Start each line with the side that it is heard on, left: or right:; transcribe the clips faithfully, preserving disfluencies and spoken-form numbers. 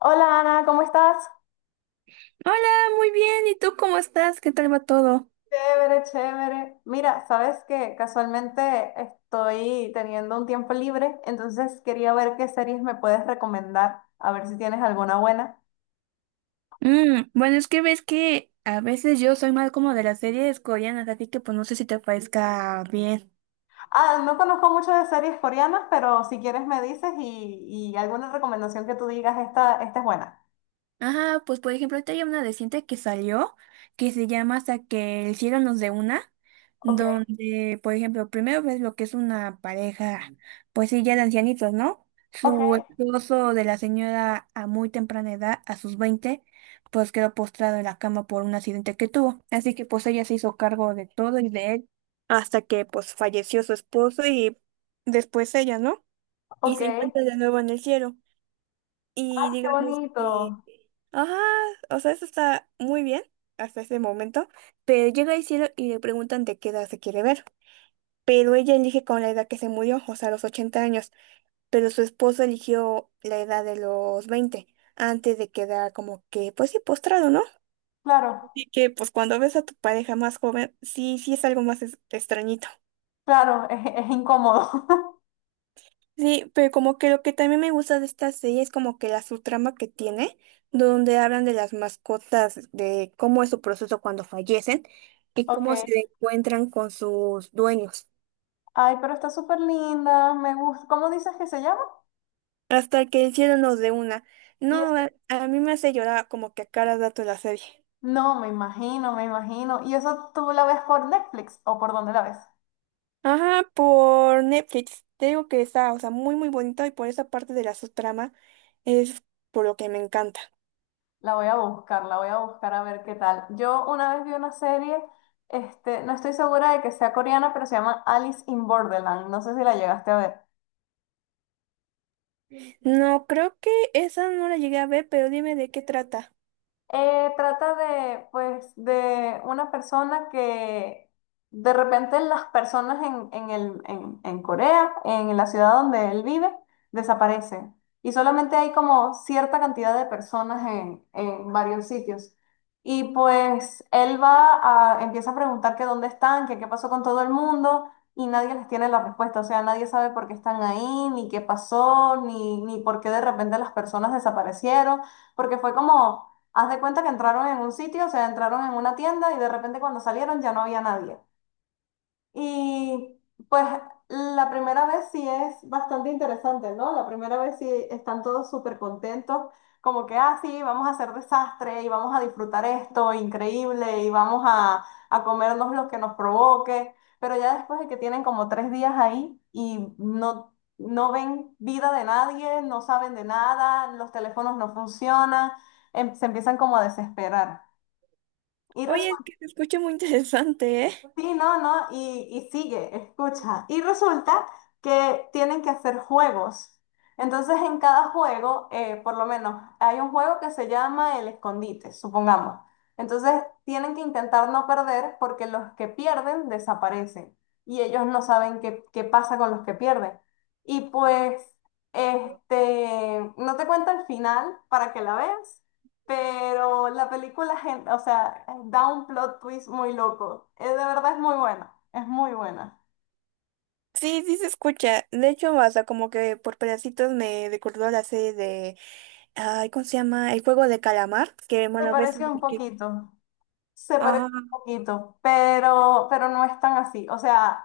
left: Hola Ana, ¿cómo estás?
right: Hola, muy bien. ¿Y tú cómo estás? ¿Qué tal va todo?
left: Chévere, chévere. Mira, sabes que casualmente estoy teniendo un tiempo libre, entonces quería ver qué series me puedes recomendar, a ver si tienes alguna buena.
right: Mm, bueno, es que ves que a veces yo soy más como de las series coreanas, así que pues no sé si te parezca bien.
left: Ah, no conozco mucho de series coreanas, pero si quieres me dices y, y alguna recomendación que tú digas, esta, esta es buena.
right: Ajá, pues por ejemplo, ahorita hay una reciente que salió que se llama Hasta que el cielo nos dé una,
left: Ok,
right: donde, por ejemplo, primero ves lo que es una pareja, pues sí, ya de ancianitos, ¿no?
left: ok,
right: Su esposo de la señora a muy temprana edad, a sus veinte pues quedó postrado en la cama por un accidente que tuvo. Así que pues ella se hizo cargo de todo y de él hasta que pues falleció su esposo y después ella, ¿no? Y
left: ok.
right: se encuentra de nuevo en el cielo.
left: Ah,
right: Y
left: qué
right: digamos que...
left: bonito.
right: Ajá, o sea, eso está muy bien hasta ese momento, pero llega el cielo y le preguntan de qué edad se quiere ver, pero ella elige con la edad que se murió, o sea, los ochenta años, pero su esposo eligió la edad de los veinte antes de quedar como que, pues sí, postrado, ¿no?
left: Claro,
right: Así que, pues cuando ves a tu pareja más joven, sí, sí es algo más es- extrañito.
left: claro, es, es incómodo.
right: Sí, pero como que lo que también me gusta de esta serie es como que la subtrama que tiene, donde hablan de las mascotas, de cómo es su proceso cuando fallecen y
left: Ok.
right: cómo se encuentran con sus dueños,
left: Ay, pero está súper linda, me gusta. ¿Cómo dices que se llama?
right: hasta que el cielo nos dé una. No, a, a mí me hace llorar como que a cada dato la serie.
left: No, me imagino, me imagino. ¿Y eso tú la ves por Netflix o por dónde la ves?
right: Ajá, por Netflix. Te digo que está, o sea, muy muy bonito y por esa parte de la subtrama es por lo que me encanta.
left: La voy a buscar, la voy a buscar a ver qué tal. Yo una vez vi una serie, este, no estoy segura de que sea coreana, pero se llama Alice in Borderland. No sé si la llegaste a ver.
right: No, creo que esa no la llegué a ver, pero dime de qué trata.
left: Eh, trata de, pues, de una persona que de repente las personas en, en el, en, en Corea, en la ciudad donde él vive, desaparecen. Y solamente hay como cierta cantidad de personas en, en varios sitios. Y pues él va a, empieza a preguntar que dónde están, que qué pasó con todo el mundo, y nadie les tiene la respuesta. O sea, nadie sabe por qué están ahí, ni qué pasó, ni, ni por qué de repente las personas desaparecieron, porque fue como haz de cuenta que entraron en un sitio, o sea, entraron en una tienda y de repente cuando salieron ya no había nadie. Y pues la primera vez sí es bastante interesante, ¿no? La primera vez sí están todos súper contentos, como que, ah, sí, vamos a hacer desastre y vamos a disfrutar esto, increíble, y vamos a, a comernos lo que nos provoque, pero ya después de que tienen como tres días ahí y no, no ven vida de nadie, no saben de nada, los teléfonos no funcionan, em- se empiezan como a desesperar. Y
right: Oye, es
left: resulta.
right: que se escucha muy interesante, ¿eh?
left: Sí, no, no, y, y sigue, escucha. Y resulta que tienen que hacer juegos. Entonces, en cada juego, eh, por lo menos, hay un juego que se llama el escondite, supongamos. Entonces, tienen que intentar no perder porque los que pierden desaparecen y ellos no saben qué, qué pasa con los que pierden. Y pues, este, no te cuento el final para que la veas, pero la película, gen- o sea, da un plot twist muy loco. Eh, de verdad es muy buena, es muy buena.
right: Sí, sí se escucha. De hecho, hasta como que por pedacitos me recordó la serie de, ay, ¿cómo se llama? El juego de calamar, que
left: Se
right: bueno, ves
left: pareció un
right: que...
left: poquito, se parece
right: Ajá,
left: un poquito, pero, pero no es tan así. O sea,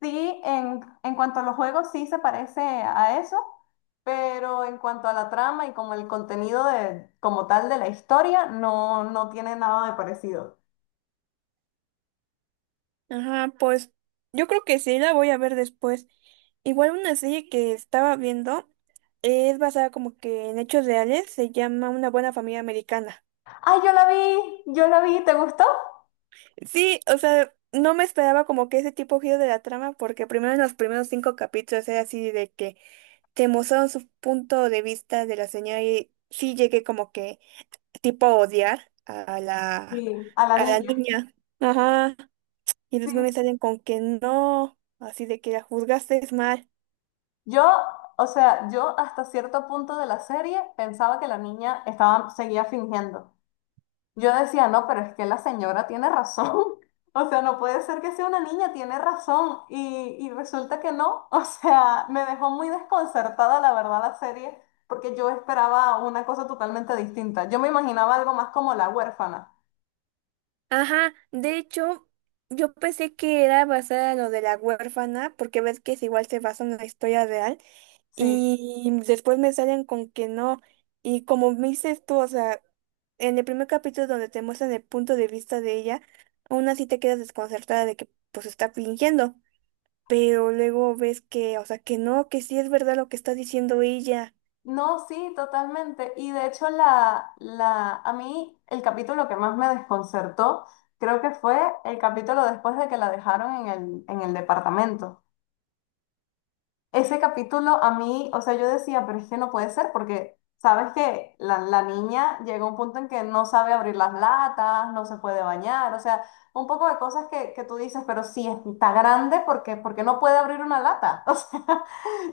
left: sí, en, en cuanto a los juegos, sí se parece a eso, pero en cuanto a la trama y como el contenido de, como tal de la historia, no, no tiene nada de parecido.
right: ajá, pues yo creo que sí, la voy a ver después. Igual una serie que estaba viendo es basada como que en hechos reales, se llama Una buena familia americana.
left: ¡Ay, yo la vi! ¡Yo la vi! ¿Te gustó?
right: Sí, o sea, no me esperaba como que ese tipo de giro de la trama, porque primero en los primeros cinco capítulos era así de que te mostraron su punto de vista de la señora y sí llegué como que tipo a odiar a la,
left: Sí, a la
right: a la
left: niña.
right: niña. Ajá. Y los memes
left: Sí.
right: salen con que no, así de que la juzgaste es mal.
left: Yo, o sea, yo hasta cierto punto de la serie pensaba que la niña estaba, seguía fingiendo. Yo decía, no, pero es que la señora tiene razón. O sea, no puede ser que sea una niña, tiene razón. Y, y resulta que no. O sea, me dejó muy desconcertada, la verdad, la serie, porque yo esperaba una cosa totalmente distinta. Yo me imaginaba algo más como la huérfana.
right: Ajá, de hecho, yo pensé que era basada en lo de la huérfana, porque ves que es igual se basa en la historia real,
left: Sí.
right: y después me salen con que no, y como me dices tú, o sea, en el primer capítulo donde te muestran el punto de vista de ella, aún así te quedas desconcertada de que pues está fingiendo, pero luego ves que, o sea, que no, que sí es verdad lo que está diciendo ella.
left: No, sí, totalmente. Y de hecho, la, la, a mí el capítulo que más me desconcertó creo que fue el capítulo después de que la dejaron en el, en el departamento. Ese capítulo a mí, o sea, yo decía, pero es que no puede ser porque, ¿sabes que La, la niña llega a un punto en que no sabe abrir las latas, no se puede bañar? O sea, un poco de cosas que, que tú dices, pero sí, está grande porque, porque no puede abrir una lata, o sea,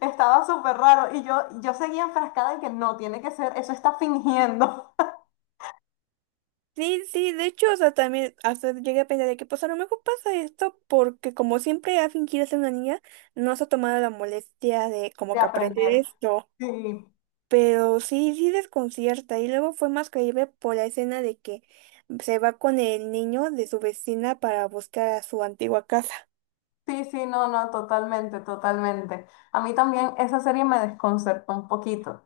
left: estaba súper raro y yo, yo seguía enfrascada en que no, tiene que ser, eso está fingiendo.
right: Sí, sí, de hecho, o sea, también hasta llegué a pensar de que pues a lo mejor pasa esto porque como siempre ha fingido ser una niña, no se ha tomado la molestia de
left: De
right: como que aprender
left: aprender.
right: esto.
left: Sí,
right: Pero sí, sí desconcierta. Y luego fue más creíble por la escena de que se va con el niño de su vecina para buscar a su antigua casa.
left: sí, sí, no, no, totalmente, totalmente. A mí también esa serie me desconcertó un poquito.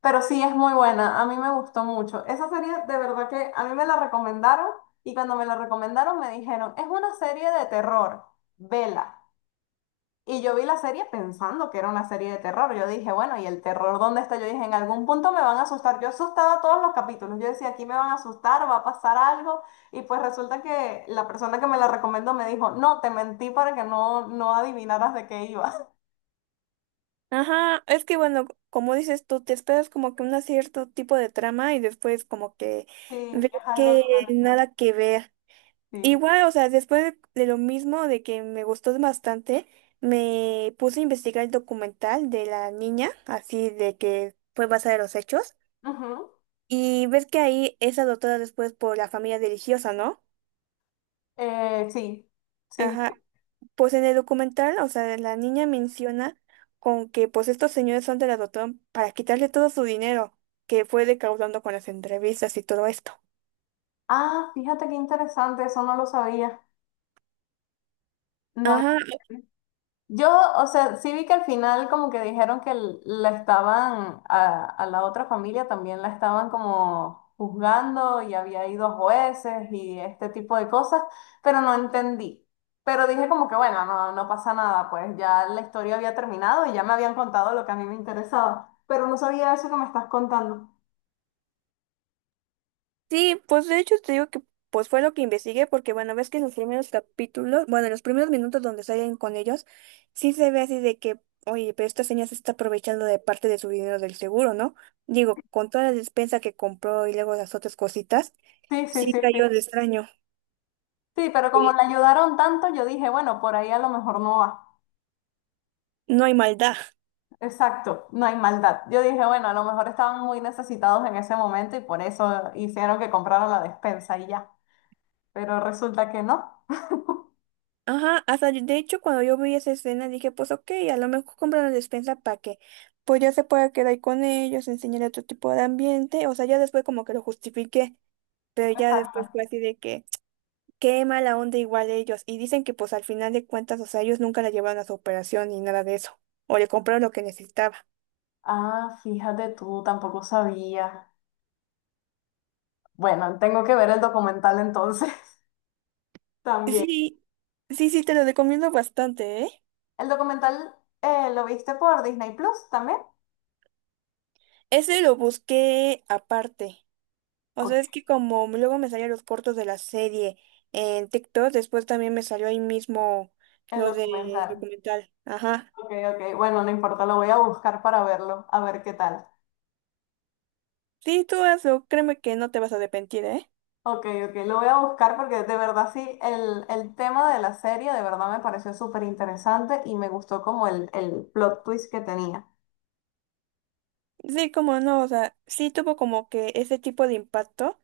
left: Pero sí, es muy buena, a mí me gustó mucho. Esa serie de verdad que a mí me la recomendaron y cuando me la recomendaron me dijeron, es una serie de terror, vela. Y yo vi la serie pensando que era una serie de terror. Yo dije, bueno, ¿y el terror dónde está? Yo dije, en algún punto me van a asustar. Yo asustaba todos los capítulos. Yo decía, aquí me van a asustar, va a pasar algo. Y pues resulta que la persona que me la recomendó me dijo, no, te mentí para que no, no adivinaras de qué iba.
right: Ajá, es que bueno, como dices tú, te esperas como que un cierto tipo de trama y después como que
left: Sí,
right: ves
left: es algo
right: que
left: totalmente.
right: nada que ver.
left: Sí.
right: Igual, o sea, después de lo mismo, de que me gustó bastante, me puse a investigar el documental de la niña, así de que fue basada en los hechos.
left: Ujú.
right: Y ves que ahí es adoptada después por la familia religiosa, ¿no?
left: Eh, sí. Sí,
right: Ajá.
left: sí.
right: Pues en el documental, o sea, la niña menciona con que pues estos señores son de la adoptaron para quitarle todo su dinero que fue recaudando con las entrevistas y todo esto.
left: Ah, fíjate qué interesante, eso no lo sabía. No lo.
right: Ajá,
left: Yo, o sea, sí vi que al final como que dijeron que l- la estaban, a, a la otra familia también la estaban como juzgando y había ido a jueces y este tipo de cosas, pero no entendí. Pero dije como que bueno, no, no pasa nada, pues ya la historia había terminado y ya me habían contado lo que a mí me interesaba, pero no sabía eso que me estás contando.
right: sí, pues de hecho te digo que pues fue lo que investigué porque bueno, ves que en los primeros capítulos, bueno, en los primeros minutos donde salen con ellos, sí se ve así de que, oye, pero esta señora se está aprovechando de parte de su dinero del seguro, ¿no? Digo, con toda la despensa que compró y luego las otras cositas,
left: Sí, sí,
right: sí
left: sí, sí.
right: cayó de extraño.
left: Sí, pero como la
right: Sí.
left: ayudaron tanto, yo dije, bueno, por ahí a lo mejor no va.
right: No hay maldad.
left: Exacto, no hay maldad. Yo dije, bueno, a lo mejor estaban muy necesitados en ese momento y por eso hicieron que compraran la despensa y ya. Pero resulta que no.
right: Ajá, hasta yo- de hecho cuando yo vi esa escena dije, pues ok, a lo mejor compra la despensa para que pues ya se pueda quedar ahí con ellos, enseñar otro tipo de ambiente, o sea, ya después como que lo justifiqué. Pero ya después
left: Exacto.
right: fue así de que, qué mala onda igual ellos. Y dicen que pues al final de cuentas, o sea, ellos nunca la llevaron a su operación ni nada de eso. O le compraron lo que necesitaba.
left: Ah, fíjate tú, tampoco sabía. Bueno, tengo que ver el documental entonces también.
right: Sí, sí, sí, te lo recomiendo bastante, ¿eh?
left: ¿El documental eh, lo viste por Disney Plus también?
right: Ese lo busqué aparte. O
left: Ok.
right: sea, es que como luego me salían los cortos de la serie en TikTok, después también me salió ahí mismo
left: El
right: lo de
left: documental.
right: documental. Ajá.
left: Ok, ok. Bueno, no importa, lo voy a buscar para verlo, a ver qué tal.
right: Sí, tú hazlo, créeme que no te vas a arrepentir, ¿eh?
left: Ok, ok, lo voy a buscar porque de verdad sí, el, el tema de la serie de verdad me pareció súper interesante y me gustó como el, el plot twist que tenía.
right: Sí, como no, o sea, sí tuvo como que ese tipo de impacto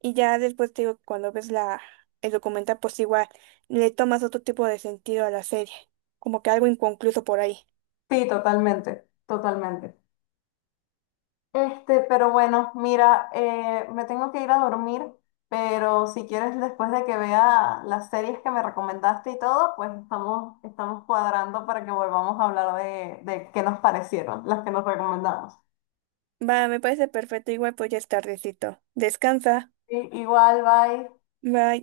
right: y ya después te digo, cuando ves la, el documental, pues igual le tomas otro tipo de sentido a la serie, como que algo inconcluso por ahí.
left: Sí, totalmente, totalmente. Este, pero bueno, mira, eh, me tengo que ir a dormir, pero si quieres después de que vea las series que me recomendaste y todo, pues estamos, estamos cuadrando para que volvamos a hablar de, de qué nos parecieron, las que nos recomendamos.
right: Va, me parece perfecto, igual pues ya es tardecito. Descansa,
left: Sí, igual, bye.
right: bye.